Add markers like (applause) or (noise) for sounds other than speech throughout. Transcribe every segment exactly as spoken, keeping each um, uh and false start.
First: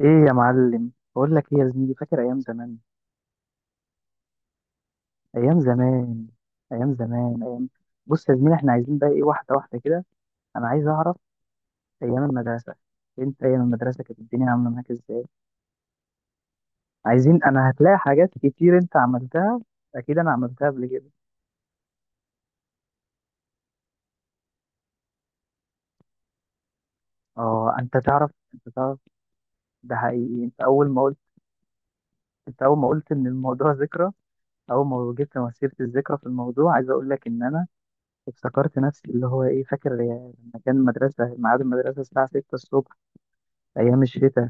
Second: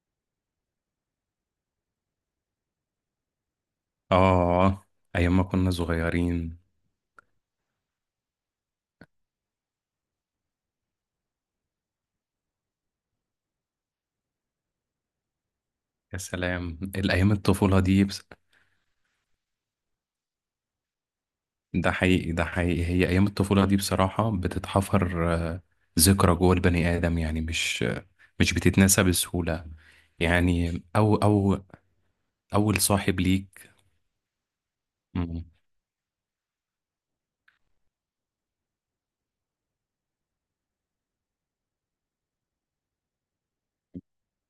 ايه يا معلم، بقول لك ايه يا زميلي، فاكر ايام زمان؟ آه. أيام ما ايام كنا زمان، صغيرين. ايام زمان، ايام. بص يا زميلي، احنا عايزين بقى ايه، واحده واحده كده. انا عايز اعرف ايام المدرسه، انت ايام المدرسه كانت الدنيا عامله معاك ازاي؟ يا سلام الأيام عايزين، انا الطفولة هتلاقي دي بس. حاجات كتير انت عملتها، اكيد انا عملتها قبل كده. ده حقيقي ده حقيقي، هي أيام الطفولة دي بصراحة بتتحفر آه، ذكرى جوه البني آدم. يعني اه، مش انت آه، تعرف مش انت تعرف بتتنسى بسهولة. ده حقيقي. انت يعني اول ما أو قلت أو انت اول أول ما قلت صاحب ان ليك. الموضوع (laughs) ذكرى. اول ما جبت مم. مسيره الذكرى في الموضوع، عايز اقول لك ان انا افتكرت نفسي، اللي هو ايه، فاكر لما كان المدرسه، ميعاد المدرسه الساعه ستة الصبح، أيام الشتاء،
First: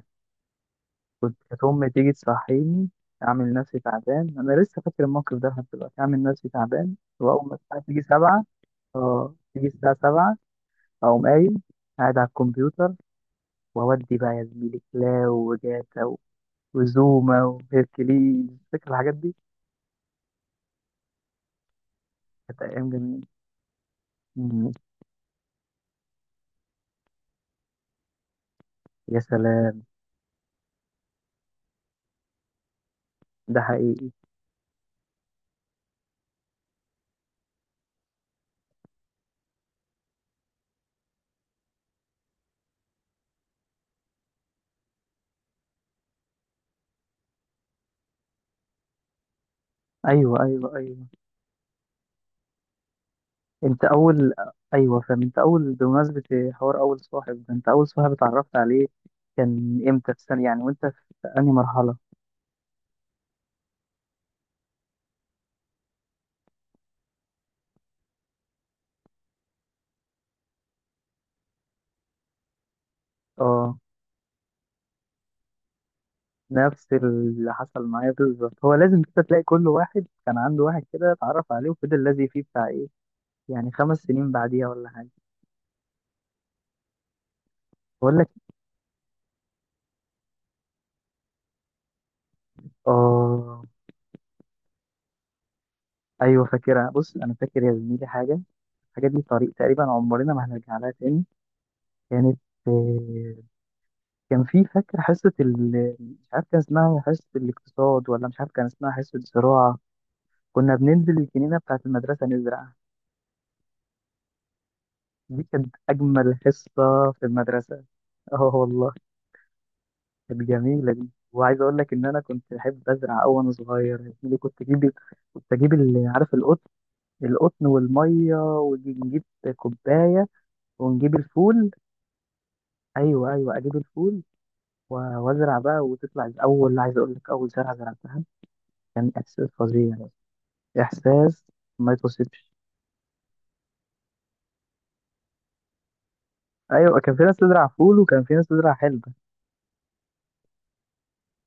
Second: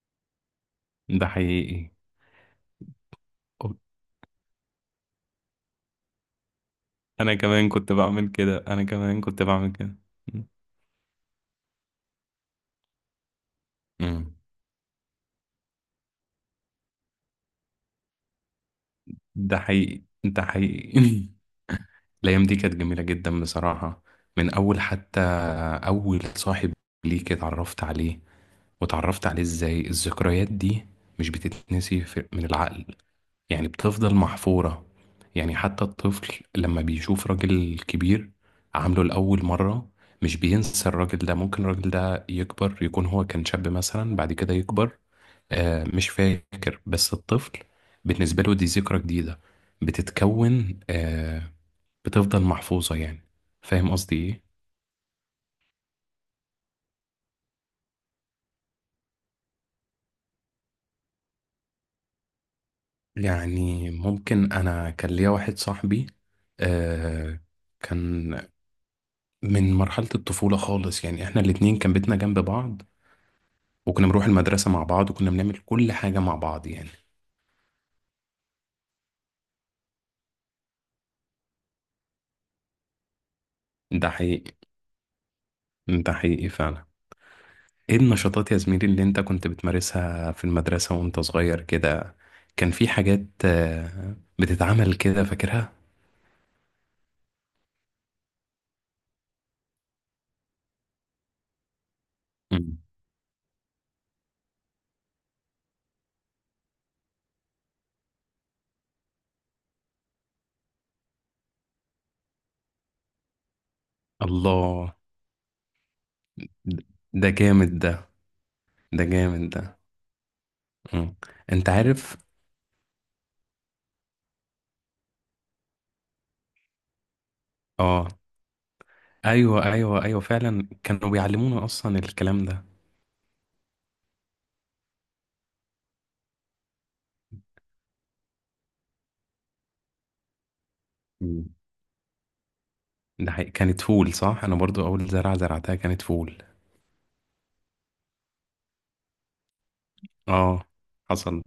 ده كانت أمي حقيقي. تيجي تصحيني، أعمل أو- نفسي تعبان. أنا لسه فاكر الموقف ده لحد دلوقتي. أعمل نفسي تعبان أنا وأقوم كمان الساعة كنت تيجي بعمل سبعة. كده، أنا كمان أه، كنت تيجي بعمل الساعة كده. سبعة أقوم قايم، قاعد على الكمبيوتر، وأودي مم. بقى يا زميلي كلاو وجاتا و- وزوما وهيركليز. فاكر الحاجات دي؟ ده حقيقي ده حقيقي. (laughs) الأيام دي كانت كانت أيام جميلة جميلة. جدا بصراحة. من مم. أول حتى أول صاحب ليك اتعرفت عليه، يا واتعرفت عليه إزاي سلام. الذكريات دي مش بتتنسي في- من العقل، ده يعني حقيقي. بتفضل محفورة. يعني حتى الطفل لما بيشوف راجل كبير عامله لأول مرة مش بينسى الراجل ده. ممكن الراجل ده يكبر، يكون هو كان شاب مثلا بعد كده يكبر، آه مش فاكر، بس الطفل بالنسبة له دي ذكرى جديدة أيوه، أيوه، بتتكون، أيوه. آه بتفضل محفوظة يعني. انت فاهم قصدي اول ايه؟ ايوه فاهم. انت اول، بمناسبه حوار اول صاحب ده، انت اول صاحب اتعرفت عليه كان امتى، في سنه يعني وانت في انهي مرحله؟ يعني ممكن انا كان ليا واحد صاحبي، آه كان من مرحلة الطفولة خالص. يعني احنا الاتنين كان بيتنا جنب بعض، اه، وكنا بنروح المدرسة مع بعض، وكنا بنعمل كل حاجة مع بعض يعني. نفس اللي حصل معايا بالظبط. هو لازم كده تلاقي كل واحد كان عنده واحد كده اتعرف عليه وفضل لازق فيه، بتاع ايه يعني، خمس ده سنين حقيقي. بعديها ولا حاجه. ده حقيقي فعلا. ايه بقول لك، النشاطات يا زميلي اللي انت كنت بتمارسها في المدرسة وانت صغير كده؟ كان في حاجات اه، آه، بتتعمل كده فاكرها. ايوه فاكرها. بص انا فاكر يا زميلي حاجه، الحاجه دي طريق تقريبا عمرنا ما هنرجع لها تاني. كانت، مم. آه، كان في، فاكر حصة ال... مش عارف كان اسمها حصة الاقتصاد ولا مش عارف كان اسمها حصة زراعة، كنا بننزل الجنينة بتاعة المدرسة نزرع. الله. دي كانت أجمل حصة في ده جامد المدرسة. ده. اه والله، ده جامد ده. كانت جميلة دي. مم. وعايز انت أقول لك إن عارف. أنا كنت بحب أزرع أوي وأنا صغير يا زميلي. كنت أجيب، كنت أجيب ال- عارف القطن، القطن اه. والمية ونجيب ايوه ايوه ايوه كوباية، فعلا، كانوا ونجيب بيعلمونا الفول. اصلا الكلام ده. أيوه أيوه، أجيب الفول، و- وأزرع بقى وتطلع. أول، عايز أقول لك، أول زرعة زرعتها كان إحساس فظيع، احساس مم. ما يتوصفش. ده حقيقي. كانت فول صح؟ انا برضو اول زرعه زرعتها كانت فول. ايوه، كان في ناس تزرع فول وكان في ناس تزرع حلبة. اه، حصل.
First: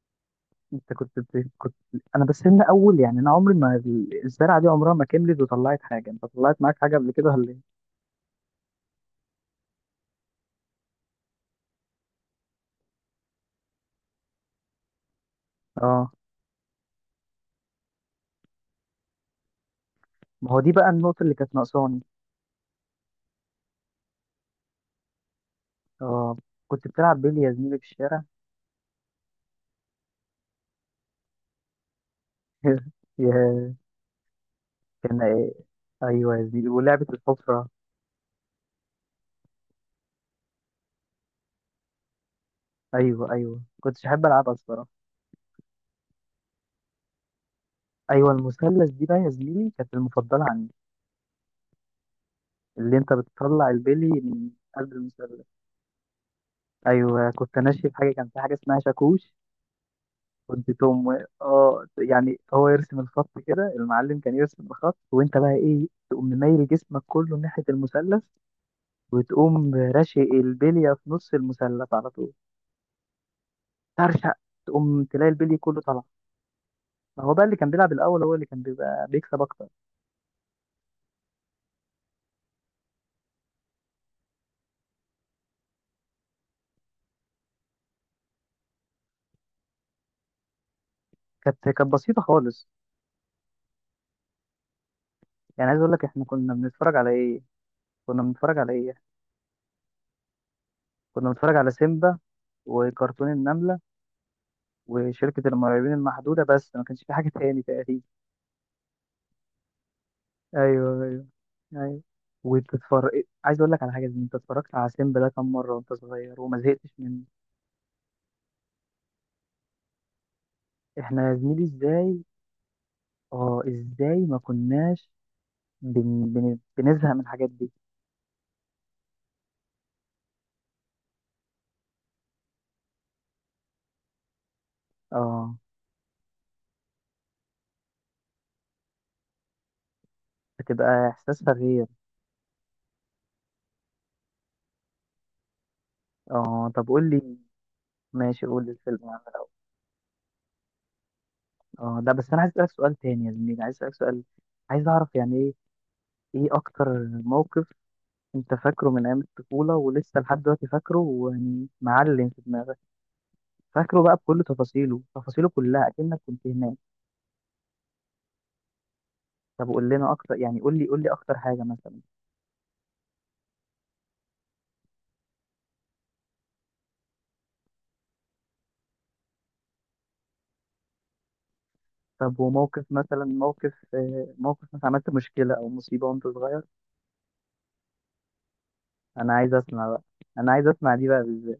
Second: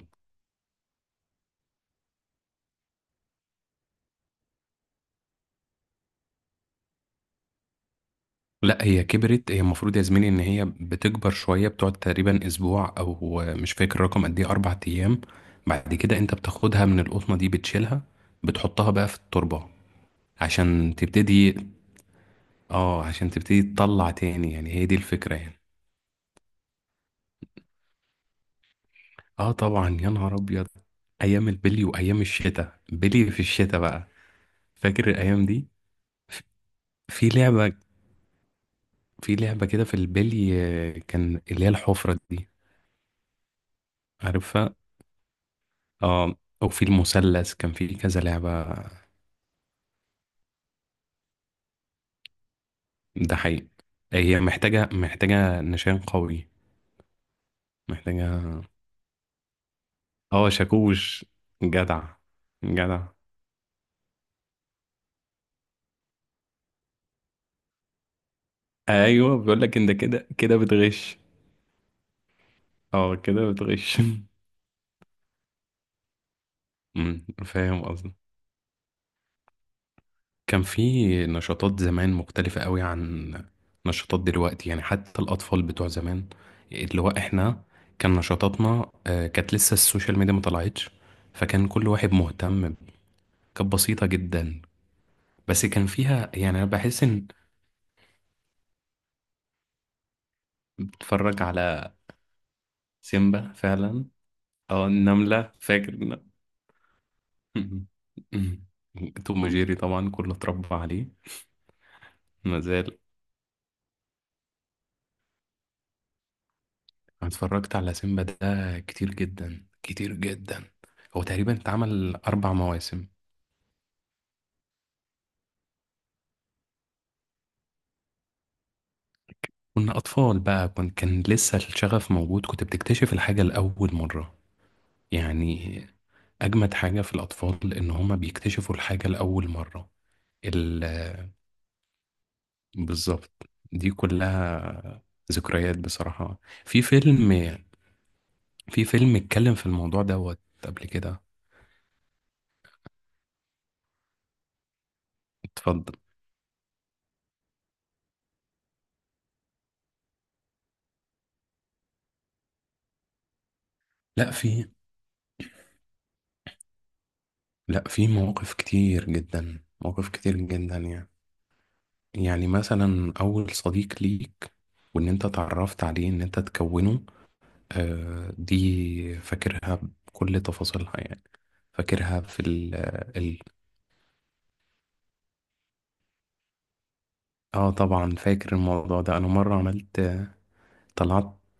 انت كنت بت- كنت، انا بس انا اول، يعني انا عمري ما ال- الزرعه دي عمرها ما كملت وطلعت حاجه، انت طلعت معاك حاجه قبل كده ولا ايه؟ لا، هي كبرت. هي المفروض يا زميلي ان هي بتكبر شويه، بتقعد تقريبا اسبوع، او مش فاكر الرقم قد ايه، اربع ايام. بعد اه، كده انت بتاخدها من القطنه دي، بتشيلها، بتحطها بقى في التربه ما هو دي بقى عشان النقطه اللي كانت تبتدي. ناقصاني. اه، عشان تبتدي تطلع تاني، يعني هي دي الفكره يعني. اه. كنت بتلعب بيلي يا زميلي في الشارع؟ اه طبعا، يا نهار ابيض. ايام البلي وايام الشتاء، (laughs) بلي في يا، الشتاء بقى. فاكر كان الايام ايه، دي؟ ايوه ف- يا زميلي ولعبه في الحفره. لعبه، في لعبه كده في البلي، آه، كان اللي هي الحفره دي. ايوه ايوه، كنتش احب العبها عارفها. الصراحه. اه. او في المثلث كان في كذا ايوه لعبه. المثلث دي بقى يا زميلي كانت المفضله عندي، اللي انت ده حقيقي. بتطلع البيلي هي من محتاجه، قلب المثلث. محتاجه نشان قوي. ايوه، كنت ماشي في حاجه، كان في حاجه محتاجه اسمها شاكوش. اه كنت تقوم، شاكوش. اه جدع. يعني، هو يرسم جدع. الخط كده، المعلم كان يرسم الخط، وانت بقى ايه، تقوم مميل جسمك كله ناحيه المثلث ايوه، بيقول وتقوم لك انت راشق كده كده البليه في بتغش. نص المثلث على طول. اه، كده بتغش. (laughs) ترشق، تقوم تلاقي البلي كله طالع. ما أمم، هو بقى اللي كان فاهم بيلعب قصدي. الاول هو اللي كان بيبقى بيكسب اكتر. كان في نشاطات زمان مختلفة قوي عن نشاطات دلوقتي. يعني حتى الأطفال بتوع زمان، اللي هو إحنا، كان نشاطاتنا آه، كانت لسه السوشيال ميديا ما طلعتش. كانت فكان كل كانت واحد بسيطه خالص. مهتم ب- كانت بسيطة جدا، بس يعني عايز كان اقول لك، احنا فيها كنا يعني أنا بنتفرج بحس على إن ايه؟ كنا بنتفرج على ايه كنا بتفرج بنتفرج على على سيمبا وكرتون سيمبا النمله فعلا، أو وشركة النملة المرعبين فاكر. المحدودة، بس ما كانش في حاجة تاني تقريبا. إن- (laughs) توم وجيري طبعا كله اتربى ايوه عليه، ايوه ايوه. ما زال. وبتتفرج، عايز اقول لك على حاجة زي، انت اتفرجت على سيمبا ده كام مرة وانت صغير وما زهقتش منه؟ أنا اتفرجت على سيمبا ده كتير جدا كتير جدا. هو احنا يا تقريبا زميلي اتعمل ازاي، أربع مواسم. اه ازاي ما كناش بن... بن... بنزهق من الحاجات دي؟ كنا أطفال بقى كن كان لسه الشغف موجود، كنت بتكتشف الحاجة لأول مرة اه. يعني. أجمد حاجة في الأطفال إن هما بيكتشفوا الحاجة لأول مرة ال... بتبقى احساسها غير. بالظبط، دي كلها ذكريات بصراحة. اه، في طب قول فيلم لي، ماشي، قول لي في الفيلم يا فيلم عم الاول. اتكلم في الموضوع دوت قبل كده. اه، لا بس انا عايز اسالك سؤال تاني يا زميلي. عايز اسالك سؤال، عايز اعرف يعني، ايه اتفضل. ايه اكتر موقف انت فاكره من ايام الطفوله ولسه لحد دلوقتي فاكره ويعني معلم في دماغك، فاكره بقى لا بكل في تفاصيله، تفاصيله كلها اكنك كنت هناك؟ لا في مواقف كتير جدا، طب قول مواقف لنا اكتر كتير يعني، قول جدا لي قول يعني. لي اكتر حاجه مثلا. يعني مثلا أول صديق ليك وإن أنت اتعرفت عليه، إن أنت تكونه، آه دي فاكرها بكل تفاصيلها يعني. فاكرها طب في ال وموقف مثلا، ال موقف آه، موقف مثلا عملت مشكله او مصيبه وانت صغير. آه طبعا فاكر الموضوع ده، أنا انا عايز مرة اسمع عملت، بقى، انا عايز اسمع دي بقى طلعت بالذات.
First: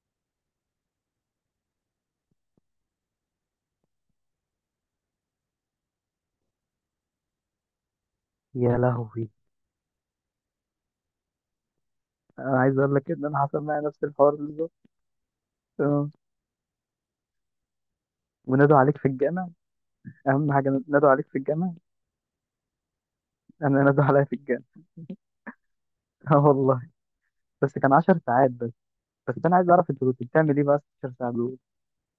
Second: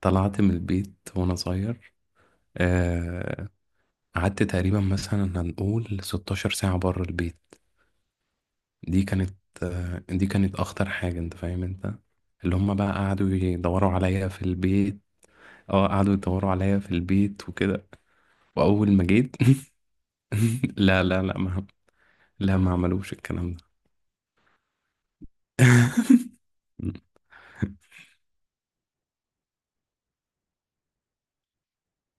طلعت من البيت وأنا صغير. آه قعدت تقريبا، مثلا هنقول ستاشر ساعة بره البيت. يا دي لهوي، كانت، آه دي كانت أخطر حاجة. أنت فاهم أنت، اللي انا هم عايز بقى اقول لك ان قعدوا انا حصل معايا يدوروا نفس عليا الحوار في بالظبط. البيت. اه، اه. قعدوا يدوروا عليا في البيت وكده، ونادوا واول عليك ما في جيت. الجامع؟ (laughs) اهم حاجه لا نادوا لا عليك في لا، ما الجامع. لا ما عملوش الكلام ده. انا نادوا عليا في الجامع. (laughs) اه (laughs) والله، بس كان 10 ساعات بس. بس انا عايز اعرف انت كنت بتعمل ايه بقى ستاشر ساعة ساعه دول؟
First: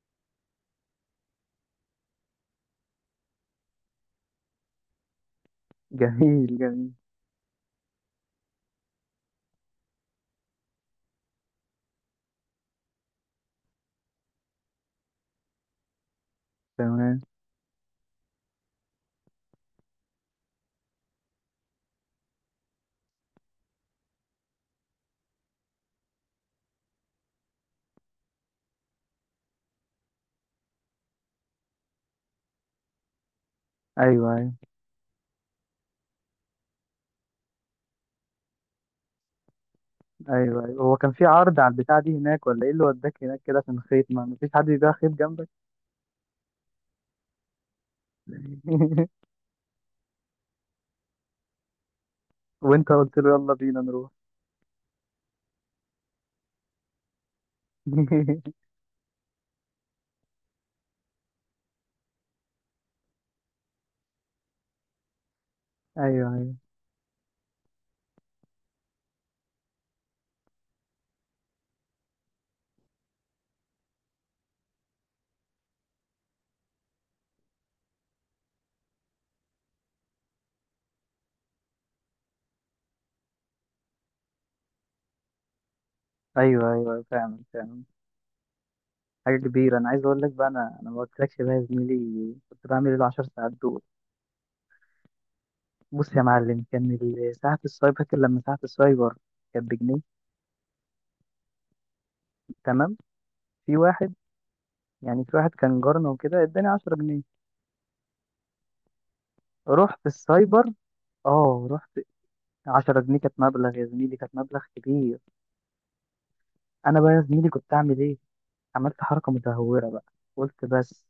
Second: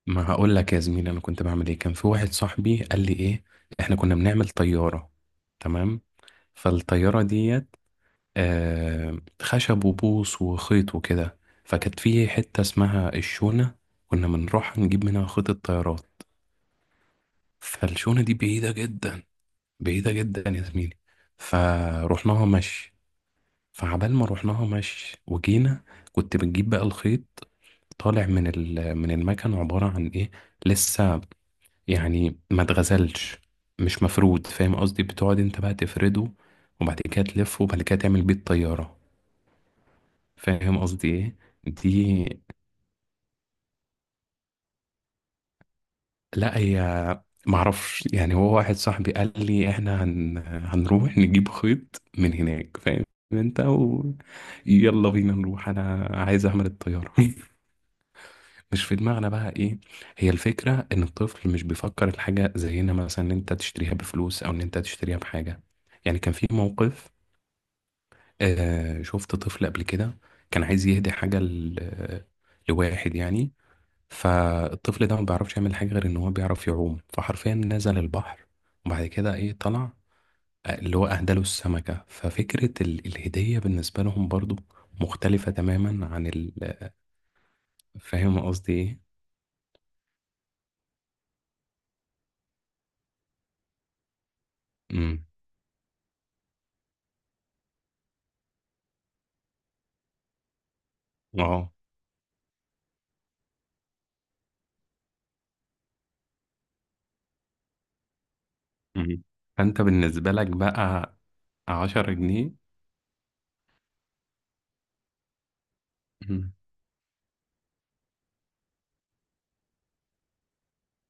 ما هقول لك يا زميلي انا كنت بعمل ايه. كان في واحد صاحبي قال لي ايه، احنا كنا بنعمل طيارة، تمام؟ جميل جميل. فالطيارة ديت آه خشب وبوص وخيط وكده. فكانت في حتة اسمها الشونة، كنا بنروح نجيب منها خيط الطيارات. تمام. فالشونة دي بعيدة جدا، بعيدة جدا يا زميلي. فروحناها مشي، فعبال ما رحناها مشي وجينا كنت بتجيب بقى الخيط طالع من ال من المكن. عبارة عن ايه؟ لسه يعني ما اتغزلش، مش ايوه مفرود، ايوه. فاهم قصدي؟ بتقعد انت بقى تفرده، وبعد كده تلفه، وبعد كده تعمل بيه الطيارة. ايبه فاهم ايوه، هو قصدي كان في ايه؟ عرض على البتاع دي دي هناك ولا ايه اللي وداك هناك كده عشان خيط، ما مفيش حد بيبيع خيط جنبك؟ لا، هي معرفش يعني. هو واحد صاحبي (laughs) قال لي احنا هن... هنروح نجيب خيط من هناك وانت فاهم. قلت له يلا انت بينا و... نروح؟ يلا بينا نروح، انا عايز اعمل الطيارة. (laughs) (laughs) مش في دماغنا بقى ايه، هي الفكرة ان الطفل مش بيفكر الحاجة زينا، مثلا ان انت تشتريها بفلوس او ان انت تشتريها بحاجة. يعني ايوه كان في ايوه. موقف، آه شفت طفل قبل كده، كان عايز يهدي حاجة ل- لواحد يعني. فالطفل ده ما بيعرفش يعمل حاجة غير ان هو بيعرف يعوم، فحرفيا نزل البحر وبعد كده ايه طلع، آه، اللي هو اهداله السمكة. ففكرة ال- الهدية بالنسبة لهم برضو مختلفة تماما عن ال- ايوه ايوه فعلا فعلا. فاهم قصدي ايه؟ حاجه كبيره. انا عايز اقول لك بقى، انا انا ما قلتلكش بقى يا زميلي كنت بعمل ايه العشر ساعات دول. امم بص يا معلم، كان ال- ساعه السايبر، فاكر لما ساعه السايبر كانت بجنيه؟ اه. تمام. في واحد، يعني في واحد كان جارنا وكده، اداني عشرة جنيه، مم. فانت رحت بالنسبة لك السايبر. بقى اه رحت. عشرة جنيه. عشر جنيه كانت مبلغ يا زميلي، كانت مبلغ كبير. مم. انا بقى يا زميلي كنت اعمل ايه؟ عملت حركه متهوره بقى، قلت بس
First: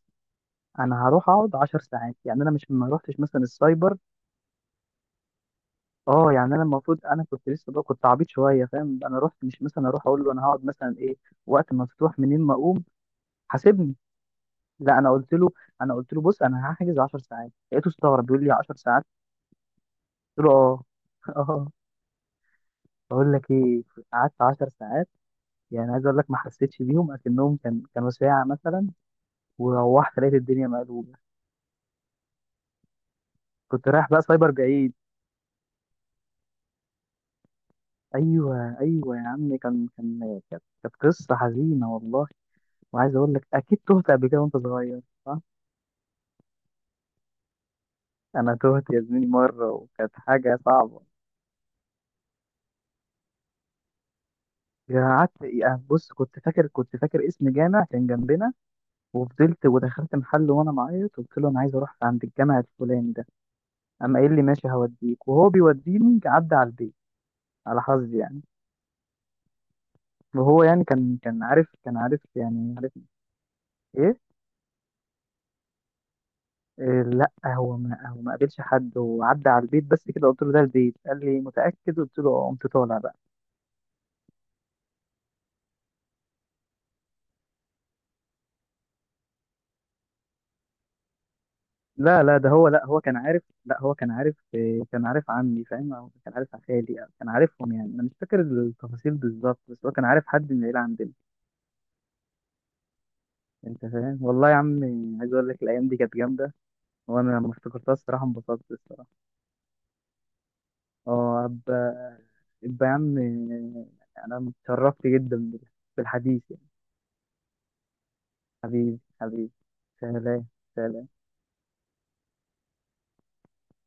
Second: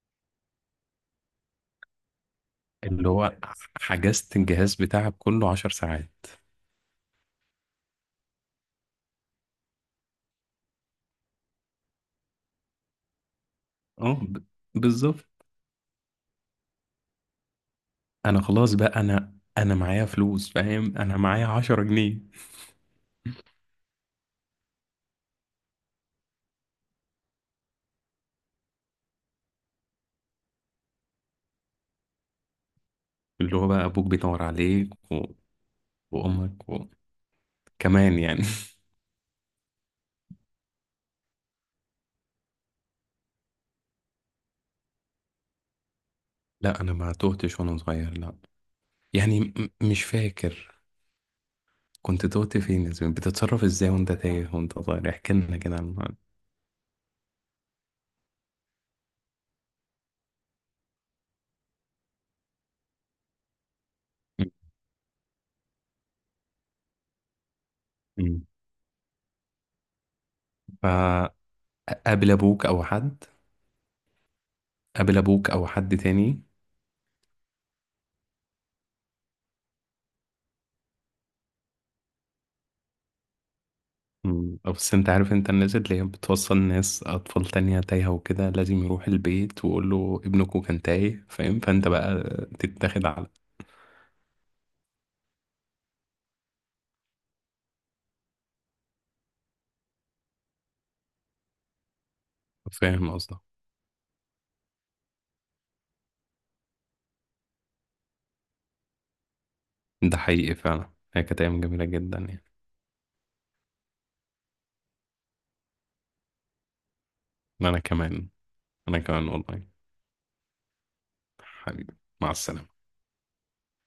انا هروح اقعد 10 ساعات. يعني انا مش ما اللي روحتش هو مثلا السايبر، حجزت الجهاز بتاعك كله عشر ساعات. اه. يعني انا المفروض، انا كنت لسه بقى كنت عبيط شويه، فاهم؟ انا رحت مش مثلا اروح اقول له انا هقعد مثلا ايه، وقت ما تفتوح منين ما اقوم حاسبني. اه ب- لا، انا بالظبط. قلت له، انا قلت له بص انا هحجز 10 ساعات. لقيته استغرب انا بيقول لي خلاص 10 بقى، ساعات؟ انا انا معايا قلت فلوس له اه. فاهم، انا (laughs) معايا اه. عشرة جنيه. بقول لك ايه، قعدت 10 ساعات، يعني عايز اقول لك ما حسيتش بيهم، اكنهم كان كانوا ساعه مثلا. وروحت لقيت الدنيا مقلوبه، اللي هو بقى كنت ابوك رايح بقى بيدور سايبر عليك بعيد. و... وامك و... كمان يعني. ايوه ايوه يا عم، كان كان كانت كانت قصه حزينه والله. وعايز اقول لك، اكيد تهت قبل كده وانت صغير صح؟ (laughs) لا، انا ما توهتش وانا صغير، لا. انا تهت يا زميلي يعني م- مره مش وكانت حاجه فاكر. صعبه. كنت توهت فين يا زميلي؟ بتتصرف ازاي وانت تايه وانت صغير؟ قعدت احكي لنا كده عن يعني، بص الموضوع. كنت فاكر كنت فاكر اسم جامع كان جنبنا، وفضلت ودخلت محل وانا معيط، قلت له انا عايز اروح عند الجامع الفلاني ده. اما قال لي ماشي هوديك، وهو بيوديني عدى على البيت، على حظي يعني. مم. وهو يعني كان، كان عارف كان عارف، فقابل ابوك يعني او عارف. حد، ايه. قابل ابوك او حد تاني. إيه، لا هو، ما هو ما قابلش حد، وعدى على البيت بس كده، قلت له ده البيت، قال لي متأكد، قلت له اه، قمت طالع بقى. مم. بس انت عارف، انت الناس اللي هي بتوصل ناس اطفال تانية تايهة وكده لازم يروح البيت ويقول له ابنكوا كان تايه، فاهم؟ فانت بقى لا لا، ده هو، لا هو تتاخد كان على، عارف، لا هو كان عارف، إيه، كان عارف عمي فاهم، أو كان عارف خالي، أو كان عارفهم يعني. انا مش فاكر التفاصيل بالظبط، بس هو كان عارف حد من العيلة عندنا. فاهم قصدك. انت فاهم، والله يا عم، عايز اقول لك الايام دي كانت جامدة. وانا لما افتكرتها الصراحة انبسطت الصراحة. ده حقيقي فعلا، هي كانت اه، ايام ابقى، جميلة جدا يعني. ابقى يا عم. انا اتشرفت جدا بالحديث يعني. انا كمان انا حبيبي كمان حبيبي. والله. سلام. سلام. حبيبي. مع السلامة.